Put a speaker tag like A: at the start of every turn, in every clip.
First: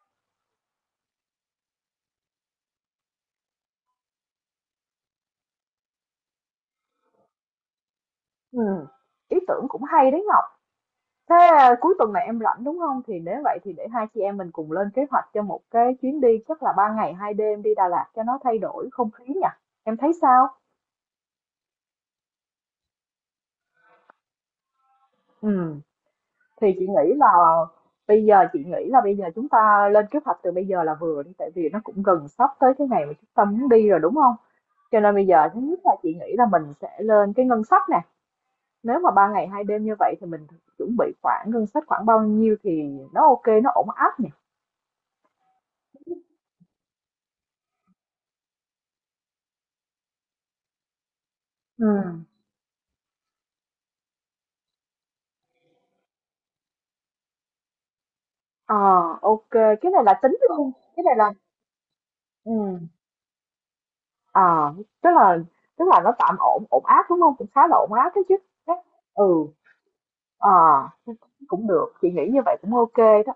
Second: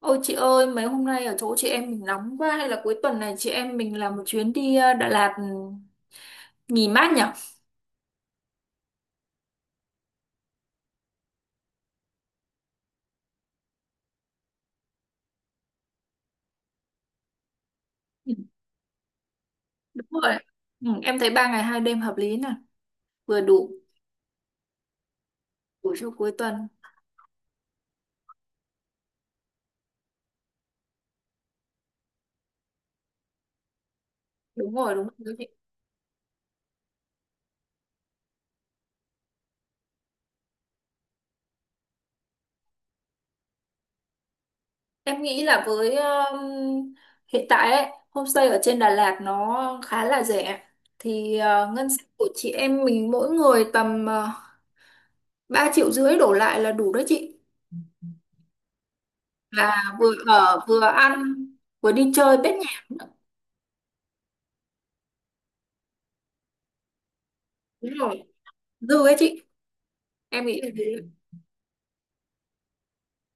A: Ôi chị ơi, mấy hôm nay ở chỗ chị em mình nóng quá hay là cuối tuần này chị em mình làm một chuyến đi Đà Lạt nghỉ mát nhỉ?
B: Ừm, ý tưởng cũng hay đấy Ngọc. Thế à, cuối tuần này em rảnh đúng không? Nếu vậy thì để hai chị em mình cùng lên kế hoạch cho một chuyến đi chắc là ba ngày hai đêm đi Đà Lạt cho
A: Ừ.
B: nó thay đổi không khí nhỉ? Em thấy
A: Đúng rồi.
B: sao?
A: Ừ, em thấy ba ngày hai đêm hợp lý nè, vừa đủ
B: Ừ,
A: đủ cho cuối
B: thì
A: tuần.
B: chị nghĩ là bây giờ chị nghĩ là bây giờ chúng ta lên kế hoạch từ bây giờ là vừa đi tại vì nó cũng gần sắp tới cái ngày mà chúng ta muốn đi rồi đúng không?
A: Đúng rồi,
B: Cho
A: đúng
B: nên bây
A: rồi, chị.
B: giờ thứ nhất là chị nghĩ là mình sẽ lên cái ngân sách nè. Nếu mà ba ngày hai đêm như vậy thì mình chuẩn bị khoảng ngân sách khoảng bao nhiêu thì nó ok, nó ổn áp nhỉ?
A: Em nghĩ là với hiện tại ấy, homestay ở trên Đà Lạt nó khá là rẻ. Thì ngân sách
B: Ừm,
A: của chị em mình mỗi người tầm 3 triệu rưỡi đổ lại là đủ đó chị.
B: ờ, ok, cái
A: Là
B: này
A: vừa
B: là tính
A: ở
B: luôn,
A: vừa
B: cái này là
A: ăn vừa đi chơi bết
B: ừm, ờ, tức là nó tạm ổn ổn áp, đúng hông? Cũng khá là ổn áp
A: nhạc.
B: đó chứ. Cái
A: Dư ấy
B: ừ,
A: chị, em
B: ờ,
A: nghĩ là thế.
B: cũng được, chị nghĩ như vậy cũng ok đó.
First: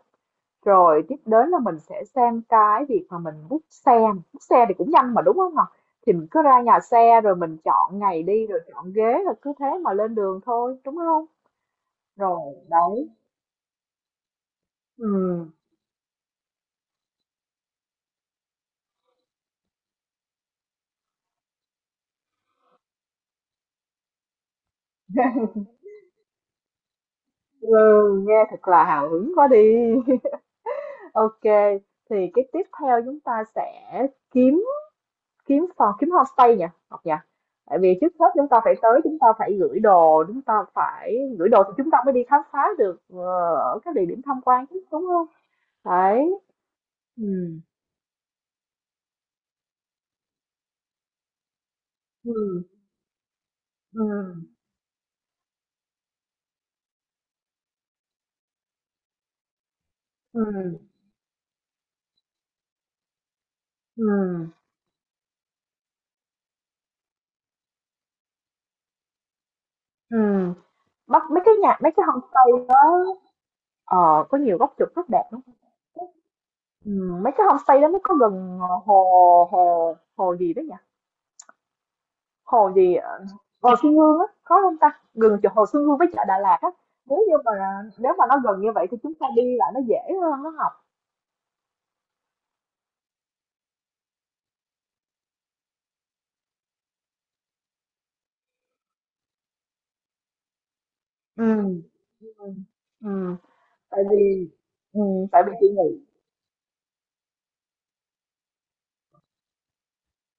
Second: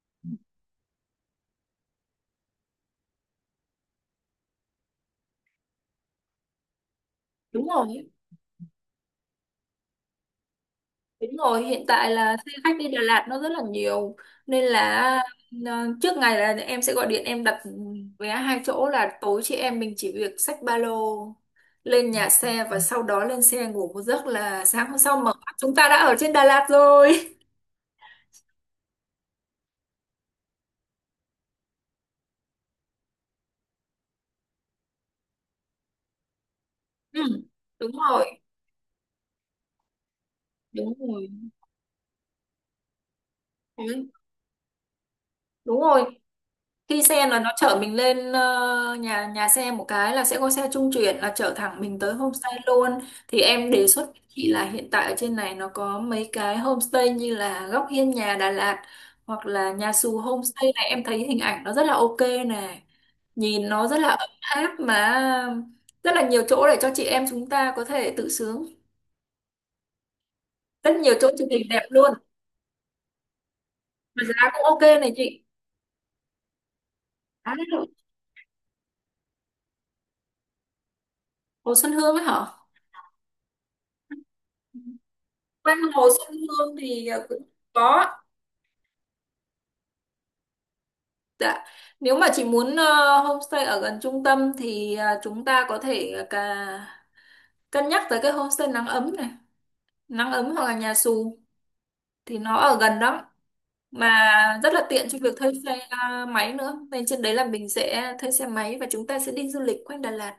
B: Rồi tiếp đến là mình sẽ xem cái việc mà mình book xe thì cũng nhanh mà, đúng hông nè? Thì mình cứ ra nhà xe rồi mình
A: Đúng rồi,
B: chọn ngày đi, rồi chọn ghế, rồi cứ thế mà lên đường thôi, đúng hông?
A: đúng rồi, hiện tại là
B: Rồi,
A: xe khách đi Đà
B: đấy,
A: Lạt nó rất là nhiều nên là
B: ừm,
A: ờ, trước ngày là em sẽ gọi điện, đặt vé hai chỗ, là tối chị em mình chỉ việc xách ba lô lên nhà xe và sau đó lên xe ngủ một giấc là sáng hôm sau mở mắt chúng ta đã ở trên Đà Lạt rồi.
B: ừ, nghe thật là hào hứng quá đi. Ok, thì cái tiếp theo chúng ta sẽ kiếm kiếm phòng kiếm homestay nhỉ, Ngọc nhỉ?
A: Ừ,
B: Tại
A: đúng
B: vì trước hết
A: rồi,
B: chúng ta phải tới, chúng ta phải gửi đồ,
A: đúng rồi.
B: thì chúng ta mới đi khám phá được ở các địa
A: Ừ,
B: điểm tham quan chứ đúng không?
A: đúng rồi,
B: Đấy.
A: khi xe là nó
B: Ừ.
A: chở mình lên nhà nhà xe, một cái là sẽ có xe trung chuyển là chở thẳng mình tới homestay
B: Ừ.
A: luôn. Thì em đề xuất
B: Ừ.
A: với chị là hiện tại ở trên này nó có mấy cái homestay như là Góc Hiên Nhà Đà Lạt hoặc là Nhà Xù Homestay,
B: Ừ.
A: này em thấy hình ảnh nó rất là ok nè, nhìn nó rất
B: Ừ.
A: là ấm áp, mà rất là nhiều chỗ để cho chị em chúng ta có thể tự sướng,
B: Ừ.
A: rất nhiều
B: Bắt
A: chỗ
B: mấy
A: chụp
B: cái
A: hình
B: nhà
A: đẹp
B: mấy cái
A: luôn,
B: homestay đó
A: mà
B: ờ, có
A: giá
B: nhiều
A: cũng
B: góc chụp
A: ok
B: rất
A: này
B: đẹp lắm.
A: chị.
B: Ừ, mấy cái
A: À,
B: homestay đó nó có gần hồ hồ hồ gì đó nhỉ?
A: Hồ Xuân Hương ấy hả,
B: Hồ gì, Hồ Xuân Hương á, khó hông ta? Gần chỗ Hồ
A: quanh
B: Xuân Hương
A: Hồ
B: với chợ
A: Xuân
B: Đà Lạt á,
A: Hương thì
B: nếu như
A: cũng
B: mà
A: có.
B: nếu mà nó gần như vậy thì chúng ta đi lại nó dễ hơn á Học.
A: Dạ. Nếu mà chị muốn homestay ở gần trung tâm thì chúng ta có thể cả cân nhắc tới cái homestay nắng ấm này, nắng ấm hoặc là nhà xù
B: Ừm,
A: thì nó
B: ừm,
A: ở gần lắm
B: tại
A: mà
B: vì
A: rất là tiện cho việc
B: tại
A: thuê
B: vì chị
A: xe
B: nghĩ
A: máy nữa. Nên trên đấy là mình sẽ thuê xe máy và chúng ta sẽ đi du lịch quanh Đà Lạt.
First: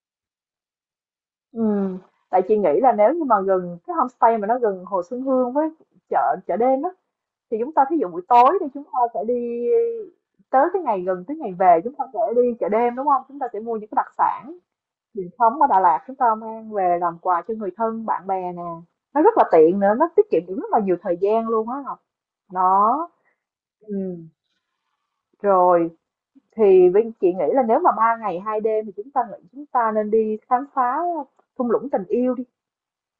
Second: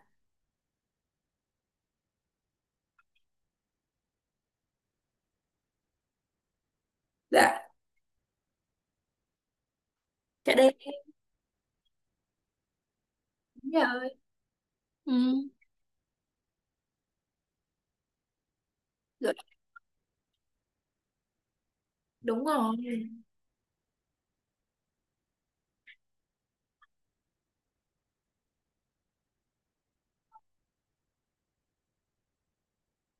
B: ừm, tại chị nghĩ là nếu như mà gần cái homestay mà nó gần Hồ Xuân Hương với chợ chợ đêm á, thì
A: Dạ,
B: chúng ta thí dụ buổi tối thì chúng ta sẽ đi
A: chạy
B: tới
A: đây
B: cái ngày gần tới ngày về chúng ta sẽ đi chợ đêm, đúng không? Chúng ta sẽ mua
A: nhà
B: những cái đặc
A: ơi.
B: sản
A: Ừ.
B: truyền thống ở Đà Lạt chúng ta mang về làm quà cho người thân bạn bè nè, nó
A: Rồi,
B: rất là tiện nữa nó tiết kiệm được rất là nhiều thời gian luôn á Ngọc.
A: đúng rồi.
B: Đó ừ. Rồi thì Vinh chị nghĩ là nếu mà ba ngày hai đêm thì chúng ta nên đi khám phá thung lũng tình yêu đi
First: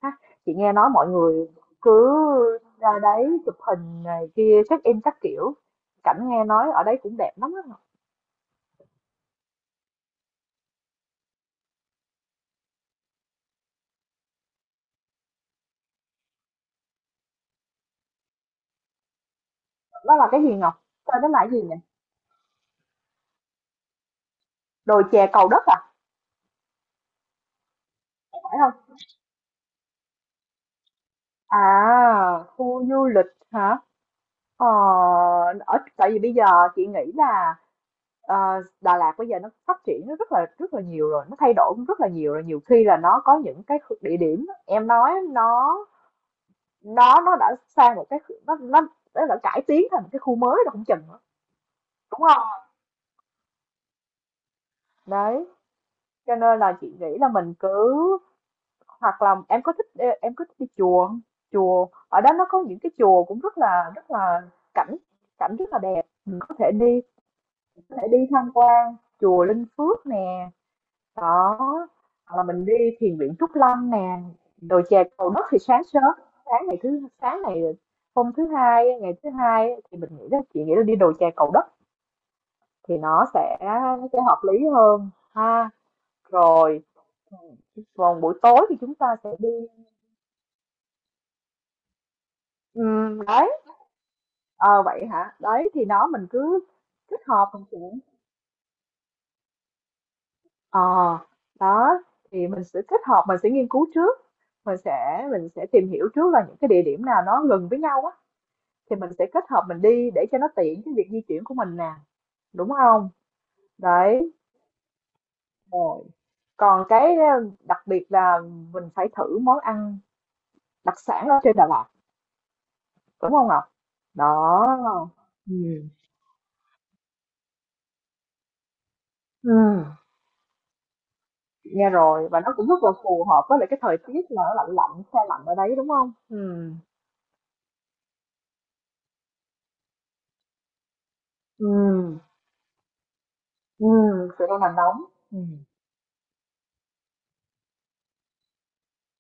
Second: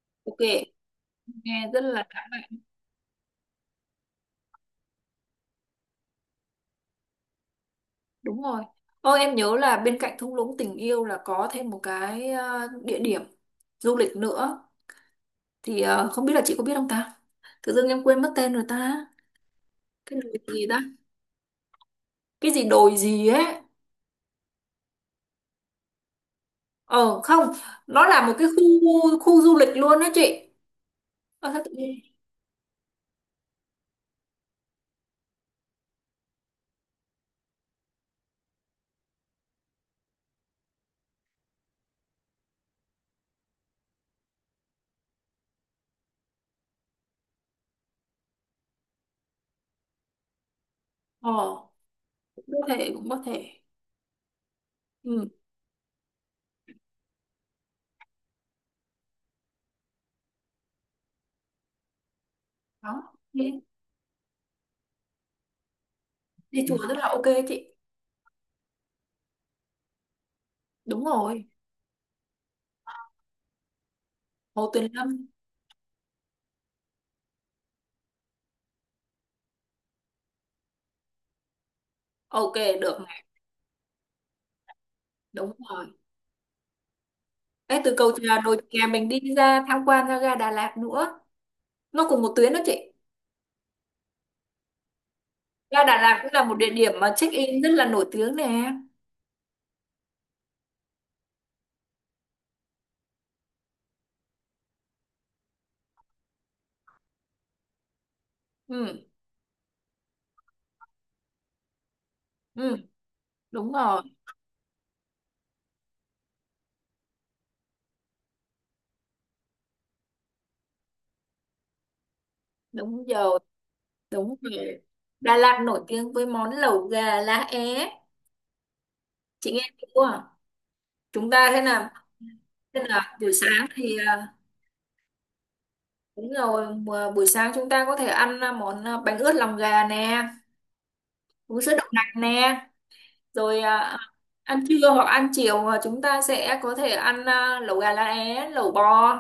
B: ha,
A: Ok,
B: chị nghe nói mọi người
A: nghe rất là
B: cứ
A: lãng mạn.
B: ra đấy chụp hình này kia check in các kiểu cảnh, nghe nói ở đấy cũng đẹp lắm đó, Ngọc.
A: Đúng rồi. Ô, em nhớ là bên cạnh thung lũng tình yêu là có thêm một cái địa điểm du lịch nữa, thì không biết là chị có biết không ta, tự dưng em quên mất tên rồi ta,
B: Đó
A: cái
B: là
A: đồi
B: cái gì
A: gì
B: Ngọc,
A: ta,
B: tên đó là cái gì nhỉ?
A: cái gì đồi gì ấy.
B: Đồi chè Cầu Đất à?
A: Ờ không, nó là một cái
B: Phải không?
A: khu khu du lịch luôn đó chị. Ờ sao tự nhiên.
B: À khu du lịch hả? Ờ, ở tại vì bây giờ chị nghĩ là ờ, Đà Lạt bây giờ nó phát triển nó rất là nhiều rồi, nó thay đổi cũng rất là nhiều rồi, nhiều khi là nó có những cái địa điểm em nói nó đã sang một cái nó đã cải tiến thành một cái khu mới rồi không chừng nữa,
A: Ờ
B: đúng
A: cũng
B: không?
A: có thể, cũng có thể. Ừ.
B: Đấy, cho nên là chị nghĩ là mình cứ hoặc là em có thích đi chùa không? Chùa ở đó nó có những cái
A: Đó
B: chùa cũng
A: đi,
B: rất là cảnh, rất là đẹp, mình có
A: đi
B: thể
A: chùa rất
B: đi,
A: là ok chị.
B: có thể đi tham quan chùa Linh Phước nè.
A: Đúng rồi.
B: Đó hoặc là mình đi thiền viện Trúc Lâm nè.
A: Hồ
B: Rồi
A: Tuyền
B: chè
A: Lâm.
B: Cầu Đất thì sáng sớm, sáng ngày thứ sáng này hôm thứ hai ngày thứ hai thì mình nghĩ là chị nghĩ là đi đồi chè Cầu Đất
A: Ok,
B: thì
A: được này.
B: nó sẽ hợp lý hơn
A: Đúng
B: ha.
A: rồi.
B: Rồi
A: Ê, từ cầu
B: còn buổi
A: trà đồi
B: tối thì
A: kè
B: chúng
A: mình
B: ta
A: đi
B: sẽ đi.
A: ra tham quan ra ga Đà Lạt nữa, nó cùng một tuyến đó chị.
B: Đấy ờ vậy hả, đấy
A: Ga
B: thì
A: Đà
B: nó
A: Lạt
B: mình
A: cũng là một
B: cứ
A: địa điểm mà
B: kết
A: check
B: hợp
A: in
B: mình
A: rất
B: sẽ
A: là nổi tiếng nè.
B: ờ đó thì mình sẽ kết hợp, mình sẽ nghiên cứu trước, mình sẽ tìm hiểu trước là những cái địa điểm nào nó gần với nhau á, thì
A: Ừ.
B: mình sẽ kết hợp mình đi để cho nó tiện cái việc di chuyển của mình nè, đúng
A: Ừ.
B: không?
A: Đúng rồi.
B: Đấy rồi còn cái đặc biệt là mình phải thử món ăn đặc sản ở trên Đà Lạt,
A: Đúng
B: đúng
A: rồi,
B: không Ngọc?
A: đúng
B: Đó
A: rồi. Đà
B: ừ.
A: Lạt nổi tiếng với món lẩu gà lá é, chị
B: Ừ.
A: nghe chưa, chúng ta thế
B: Nghe
A: nào.
B: rồi và nó cũng
A: Thế
B: rất là
A: là
B: phù
A: buổi
B: hợp với
A: sáng
B: lại cái
A: thì
B: thời tiết là nó lạnh lạnh xe lạnh ở đấy, đúng không
A: đúng
B: ừ.
A: rồi, mà buổi sáng chúng ta có thể ăn món bánh ướt lòng gà nè, uống
B: Ừ.
A: sữa đậu nành nè, rồi
B: Ừ. Sự đang
A: ăn
B: nằm
A: trưa
B: nóng.
A: hoặc ăn
B: Ừ.
A: chiều chúng ta sẽ có thể ăn lẩu gà lá é, lẩu bò,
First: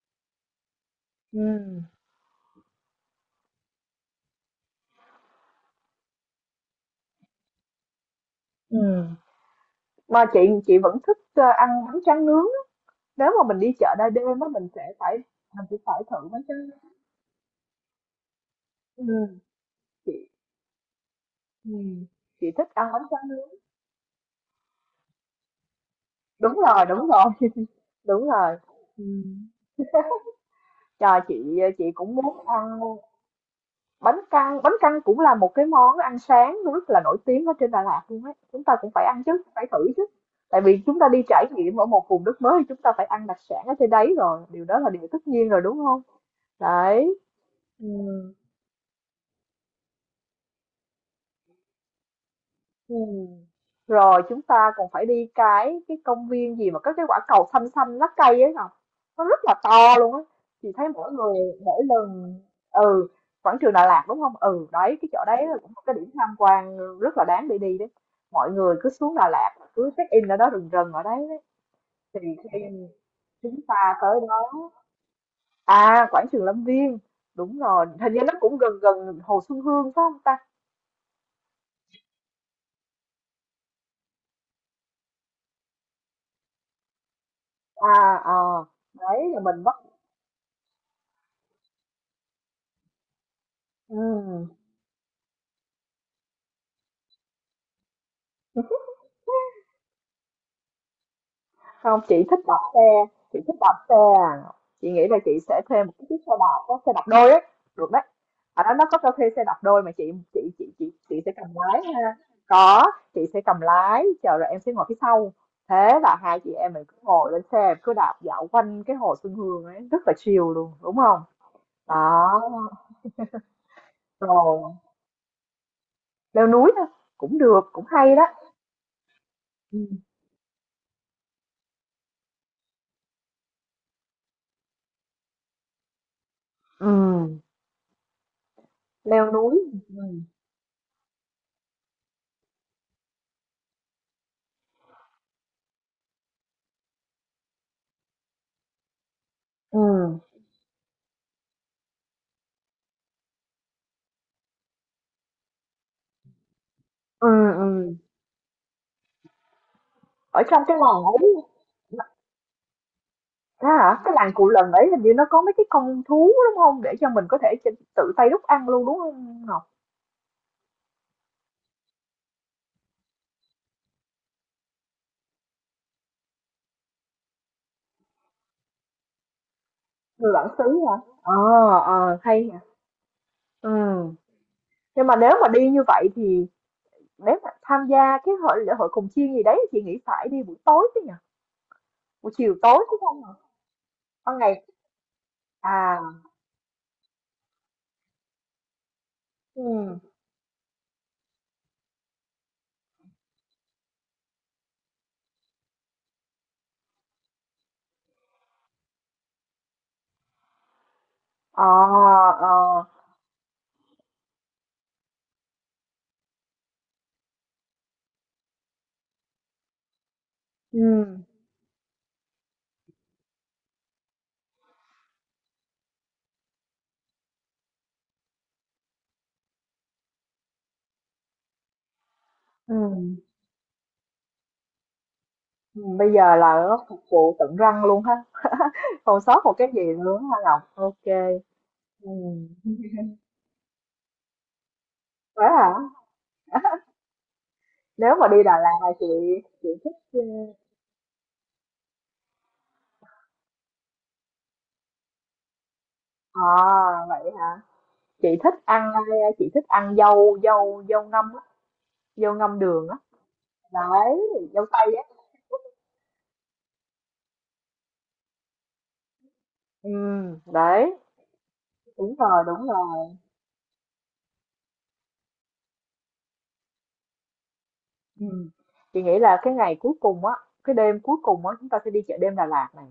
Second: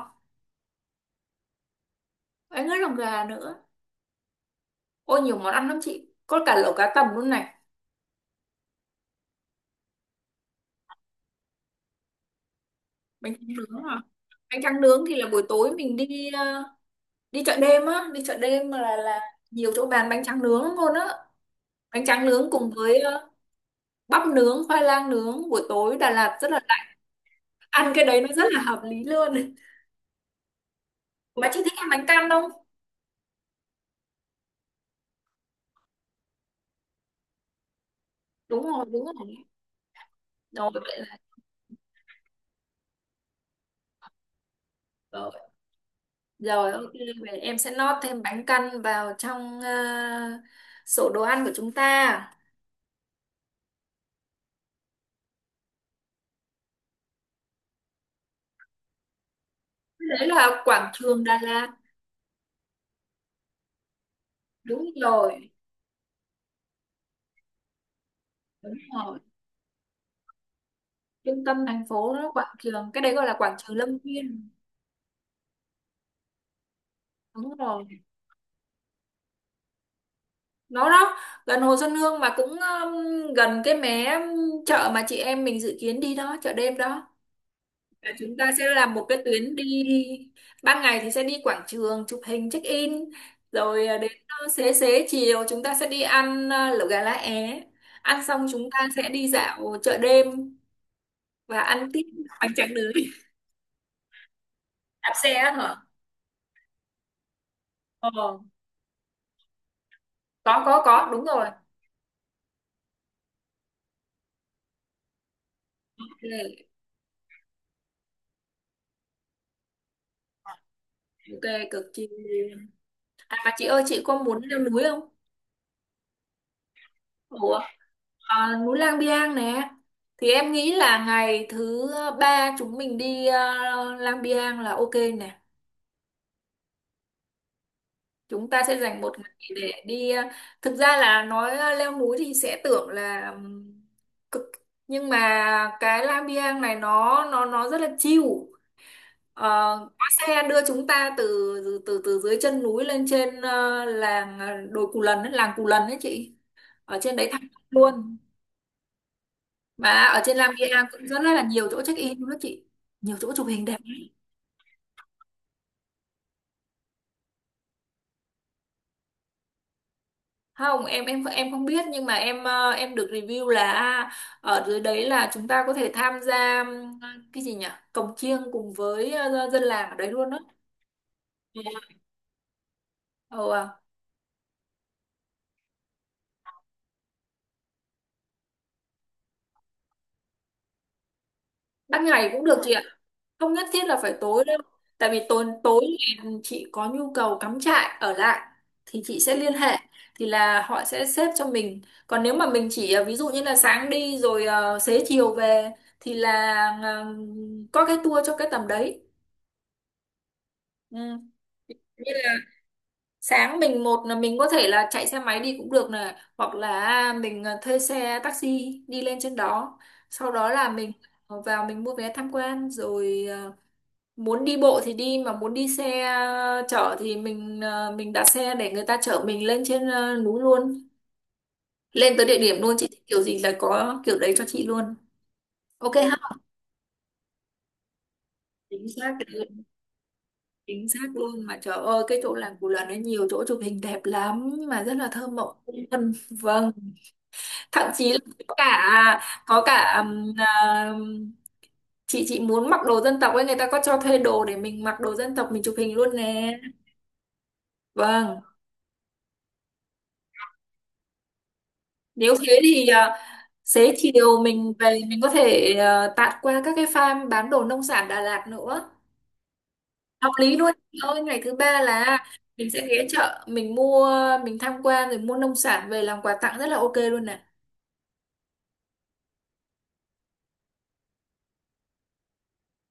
B: Ừ.
A: bánh ướt lòng gà nữa. Ôi nhiều món ăn lắm chị, có cả lẩu cá tầm luôn này.
B: Ừ. Mà chị vẫn thích ăn bánh tráng nướng. Nếu
A: Bánh tráng
B: mà mình đi
A: nướng
B: chợ
A: à,
B: đêm đêm á,
A: bánh tráng nướng thì là buổi
B: mình
A: tối
B: sẽ
A: mình
B: phải thử
A: đi
B: bánh tráng nướng.
A: đi chợ đêm á, đi chợ đêm là
B: Ừm,
A: nhiều chỗ bán
B: chị
A: bánh tráng nướng luôn á, bánh
B: ừm,
A: tráng
B: chị
A: nướng
B: thích
A: cùng
B: ăn
A: với
B: bánh tráng nướng.
A: bắp nướng, khoai lang nướng, buổi tối Đà Lạt rất
B: Đúng
A: là lạ.
B: rồi, đúng rồi,
A: Ăn cái đấy
B: đúng
A: nó rất
B: rồi.
A: là hợp lý
B: Ừm.
A: luôn.
B: Trời,
A: Mà chị
B: chị
A: thích
B: chị
A: ăn bánh
B: cũng
A: căn
B: muốn
A: không?
B: ăn bánh căn. Bánh căn cũng là một cái món ăn sáng rất là nổi tiếng ở trên Đà Lạt luôn ấy.
A: Đúng
B: Chúng ta
A: rồi,
B: cũng
A: đúng
B: phải ăn
A: rồi.
B: chứ, phải thử chứ. Tại
A: Rồi
B: vì
A: vậy
B: chúng ta
A: là
B: đi trải nghiệm ở một vùng đất mới thì chúng ta phải ăn đặc sản ở trên đấy rồi. Điều đó là điều tất
A: rồi,
B: nhiên rồi, đúng không?
A: rồi ok,
B: Đấy.
A: vậy em sẽ
B: Ừ.
A: nót thêm bánh căn vào trong sổ đồ ăn của chúng ta.
B: Ừ. Rồi chúng ta còn phải đi cái công viên gì mà có cái quả cầu xanh xanh lá cây ấy Ngọc, nó rất là to luôn
A: Cái
B: á.
A: đấy là
B: Chị thấy
A: quảng
B: mỗi
A: trường
B: người,
A: Đà Lạt.
B: mỗi lần ừ quảng trường Đà Lạt đúng không? Ừ
A: Đúng
B: đấy, cái chỗ đấy
A: rồi.
B: là cũng một cái điểm tham quan rất là đáng để đi đấy, mọi
A: Đúng
B: người cứ xuống
A: rồi,
B: Đà Lạt cứ check in ở đó, rừng rừng ở đấy, đấy.
A: trung tâm thành phố
B: Thì
A: nó quảng
B: khi
A: trường, cái đấy gọi là quảng
B: chúng
A: trường
B: ta
A: Lâm
B: tới
A: Viên.
B: đó à quảng trường Lâm Viên
A: Đúng
B: đúng
A: rồi.
B: rồi, hình như nó cũng gần gần Hồ Xuân Hương phải không ta?
A: Đó đó, gần Hồ Xuân Hương mà cũng gần cái mé chợ mà chị em mình dự kiến đi đó, chợ đêm đó. Là
B: À
A: chúng ta sẽ
B: ờ,
A: làm một cái
B: đấy là
A: tuyến
B: mình bắt
A: đi, ban ngày thì sẽ đi quảng trường chụp hình check in, rồi
B: ừ.
A: đến xế xế chiều chúng ta sẽ đi ăn lẩu gà lá é, ăn xong chúng ta sẽ đi dạo chợ đêm và ăn
B: Không
A: tiếp
B: chị thích
A: bánh
B: đạp
A: tráng nướng.
B: xe, chị thích đạp xe à, chị nghĩ
A: Đạp
B: là chị
A: xe á
B: sẽ
A: hả?
B: thuê một cái chiếc xe đạp, có xe đạp đôi ấy, được đấy,
A: Ờ,
B: ở đó nó có cho thuê xe đạp đôi mà chị, chị chị
A: có
B: chị
A: có
B: chị
A: đúng
B: sẽ
A: rồi.
B: cầm lái ha. Có, chị sẽ cầm lái chờ rồi em sẽ ngồi phía sau, thế là hai chị
A: Ok,
B: em mình cứ ngồi lên xe cứ đạp dạo quanh cái hồ Xuân Hương ấy, rất là chill luôn, đúng không?
A: ok, cực kỳ.
B: Đó
A: À mà chị ơi, chị có muốn leo
B: rồi,
A: núi không?
B: leo núi thôi, cũng
A: Ủa,
B: được cũng hay đó.
A: à, núi Lang Biang nè,
B: Ừ.
A: thì em nghĩ là ngày thứ ba chúng mình đi Lang Biang là ok nè,
B: Ừ.
A: chúng ta sẽ dành một ngày
B: Leo núi
A: để
B: ừ.
A: đi thực ra là nói leo núi thì sẽ tưởng là cực, nhưng mà cái Lang Biang này nó rất là chill. Ờ, có
B: Ừ.
A: xe đưa chúng ta từ từ từ dưới chân núi lên trên làng đồi Cù Lần ấy, làng Cù Lần ấy chị, ở trên
B: Ừ.
A: đấy thẳng
B: Ừ.
A: luôn, mà ở trên
B: Ở
A: Lam
B: trong cái
A: Gia
B: làng
A: cũng
B: ấy
A: rất là nhiều chỗ check in luôn đó chị, nhiều chỗ chụp hình
B: thế
A: đẹp
B: hả? Cái
A: lắm.
B: làng Cù Lần ấy hình như nó có mấy cái con thú đúng không? Để cho mình có thể ch tự tay đúc ăn luôn, đúng không Ngọc?
A: Không em, em không biết, nhưng mà em em được review là ở dưới đấy là chúng ta có thể tham gia cái gì nhỉ, cồng chiêng cùng với dân làng ở đấy luôn
B: Người
A: đó.
B: bản xứ hả? Ờ, ờ, hay nhỉ.
A: Ồ, à.
B: Ừ, nhưng mà nếu mà đi như vậy thì nếu mà tham gia cái lễ hội cồng chiêng gì đấy chị nghĩ phải đi buổi tối chứ nhỉ?
A: Ban ngày
B: Buổi
A: cũng
B: chiều
A: được chị
B: tối
A: ạ,
B: có không hả?
A: không nhất thiết là phải
B: Ban
A: tối đâu,
B: ngày
A: tại vì tối tối
B: à,
A: thì chị có nhu cầu cắm trại ở lại thì chị sẽ liên
B: ừ
A: hệ, thì là họ sẽ xếp cho mình. Còn nếu mà mình chỉ ví dụ như là sáng đi rồi xế chiều về thì là ờ, có cái tour cho cái tầm đấy. Ừ.
B: ờ,
A: Như là
B: ờ,
A: sáng mình, một là mình có thể là chạy xe máy đi cũng được này, hoặc là mình thuê xe taxi đi lên trên đó, sau đó là mình
B: ừ
A: vào mình mua vé tham quan, rồi muốn đi bộ thì đi, mà muốn đi xe chở thì mình mình đặt xe để người ta chở mình lên trên núi luôn, lên tới địa điểm luôn,
B: ừ
A: chị thích kiểu gì là có kiểu đấy cho chị luôn. Ok
B: bây
A: ha,
B: giờ là nó phục vụ tận răng luôn ha,
A: chính xác
B: không
A: cái
B: sót
A: đấy,
B: một cái gì nữa á Ngọc?
A: chính
B: Ok
A: xác luôn. Mà trời ơi
B: ừ
A: cái chỗ làng Cù Lần ấy nhiều chỗ chụp hình đẹp lắm, mà rất là thơ mộng,
B: hả?
A: vân vâng, thậm chí
B: Nếu
A: là
B: mà đi Đà
A: có
B: Lạt là chị
A: cả, có
B: chị
A: cả
B: thích,
A: chị muốn mặc đồ dân tộc ấy, người ta có cho thuê đồ để mình mặc đồ dân tộc mình chụp hình luôn
B: ơ
A: nè.
B: à, vậy hả? Chị
A: Vâng.
B: thích ăn, a, chị thích ăn dâu dâu dâu ngâm á, dâu
A: Nếu thế
B: ngâm
A: thì
B: đường á.
A: xế
B: Đấy,
A: chiều
B: dâu
A: mình
B: tây
A: về mình
B: á.
A: có thể tạt qua các cái farm bán đồ nông sản Đà Lạt nữa. Hợp lý luôn.
B: Đấy,
A: Chị ơi ngày thứ ba
B: đúng
A: là
B: rồi, đúng
A: mình sẽ ghé
B: rồi.
A: chợ, mình mua, mình tham quan rồi mua nông sản về làm quà tặng, rất là ok luôn nè.
B: Ừm. Chị nghĩ là cái ngày cuối cùng á, cái đêm cuối cùng á chúng ta sẽ đi chợ đêm Đà Lạt này,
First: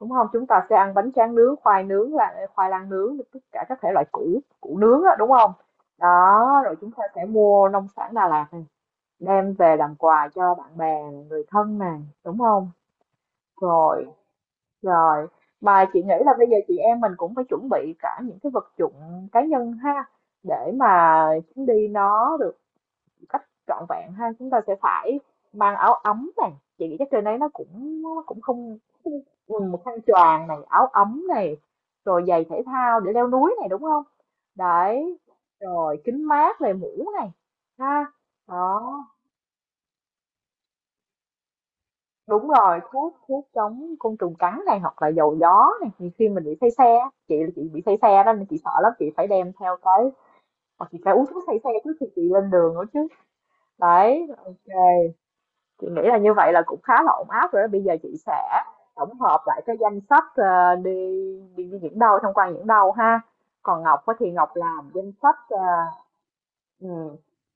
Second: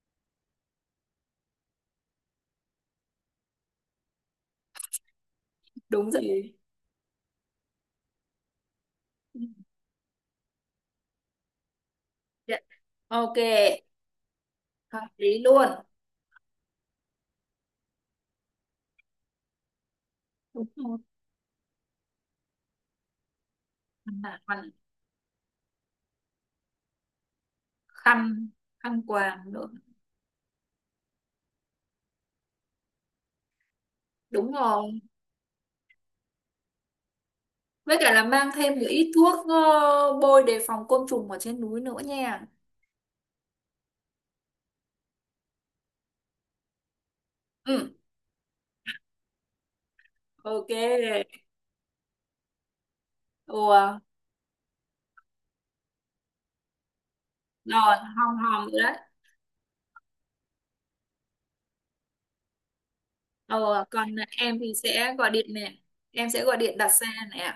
B: đúng không? Chúng ta sẽ ăn bánh tráng nướng, khoai nướng, là khoai lang nướng, tất cả các thể loại củ củ nướng á, đúng không?
A: Đúng rồi.
B: Đó, rồi chúng ta sẽ mua nông sản Đà Lạt
A: Ừ.
B: đem về làm quà cho bạn bè người thân này, đúng
A: Dạ.
B: không?
A: Ok,
B: Rồi,
A: hợp
B: rồi
A: lý luôn.
B: mà chị nghĩ là bây giờ chị em mình cũng phải chuẩn bị cả những cái vật dụng cá nhân ha,
A: Đúng
B: để
A: rồi.
B: mà chuyến đi nó được cách trọn vẹn ha,
A: Mà
B: chúng ta
A: còn
B: sẽ phải mang áo ấm này, chị nghĩ chắc trên đấy nó cũng
A: khăn,
B: không
A: khăn quàng
B: ừ,
A: nữa.
B: một khăn choàng này, áo ấm này, rồi giày thể thao để leo núi này, đúng không?
A: Đúng rồi.
B: Đấy rồi kính mát này mũ này
A: Với
B: ha.
A: cả là mang thêm một
B: Đó
A: ít thuốc bôi đề phòng côn trùng ở trên núi nữa nha.
B: đúng rồi, thuốc thuốc chống côn trùng cắn này hoặc là dầu gió này, thì khi mình bị say xe á, chị là chị bị
A: Ừ,
B: say xe đó nên chị sợ lắm chị phải đem theo cái, hoặc chị phải uống
A: ok.
B: thuốc say xe trước khi chị lên đường nữa chứ.
A: Ủa,
B: Đấy ok, chị nghĩ là như vậy là cũng khá là ổn áp rồi đó. Bây
A: rồi
B: giờ chị
A: hòm
B: sẽ
A: hòm rồi đấy.
B: tổng hợp lại cái danh sách đi, đi, đi những đâu tham quan những đâu ha. Còn
A: Ờ
B: Ngọc
A: còn
B: á thì Ngọc
A: em thì
B: làm danh
A: sẽ gọi
B: sách
A: điện nè, em sẽ gọi điện đặt xe
B: ừ,
A: nè.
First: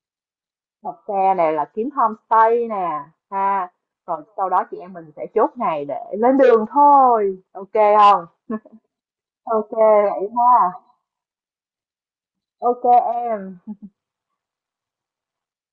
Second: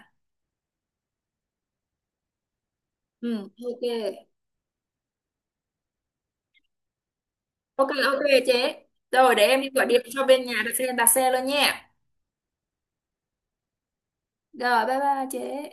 B: đặt xe này là kiếm homestay nè
A: Ừ.
B: ha.
A: Ok,
B: Rồi sau đó chị em mình sẽ chốt ngày để lên đường thôi, ok
A: ok. Ok
B: không?
A: chế. Rồi để em đi
B: Ok
A: gọi điện cho
B: vậy
A: bên
B: ha,
A: nhà đặt xe, đặt xe luôn nha.
B: ok em.
A: Rồi, bye bye chế.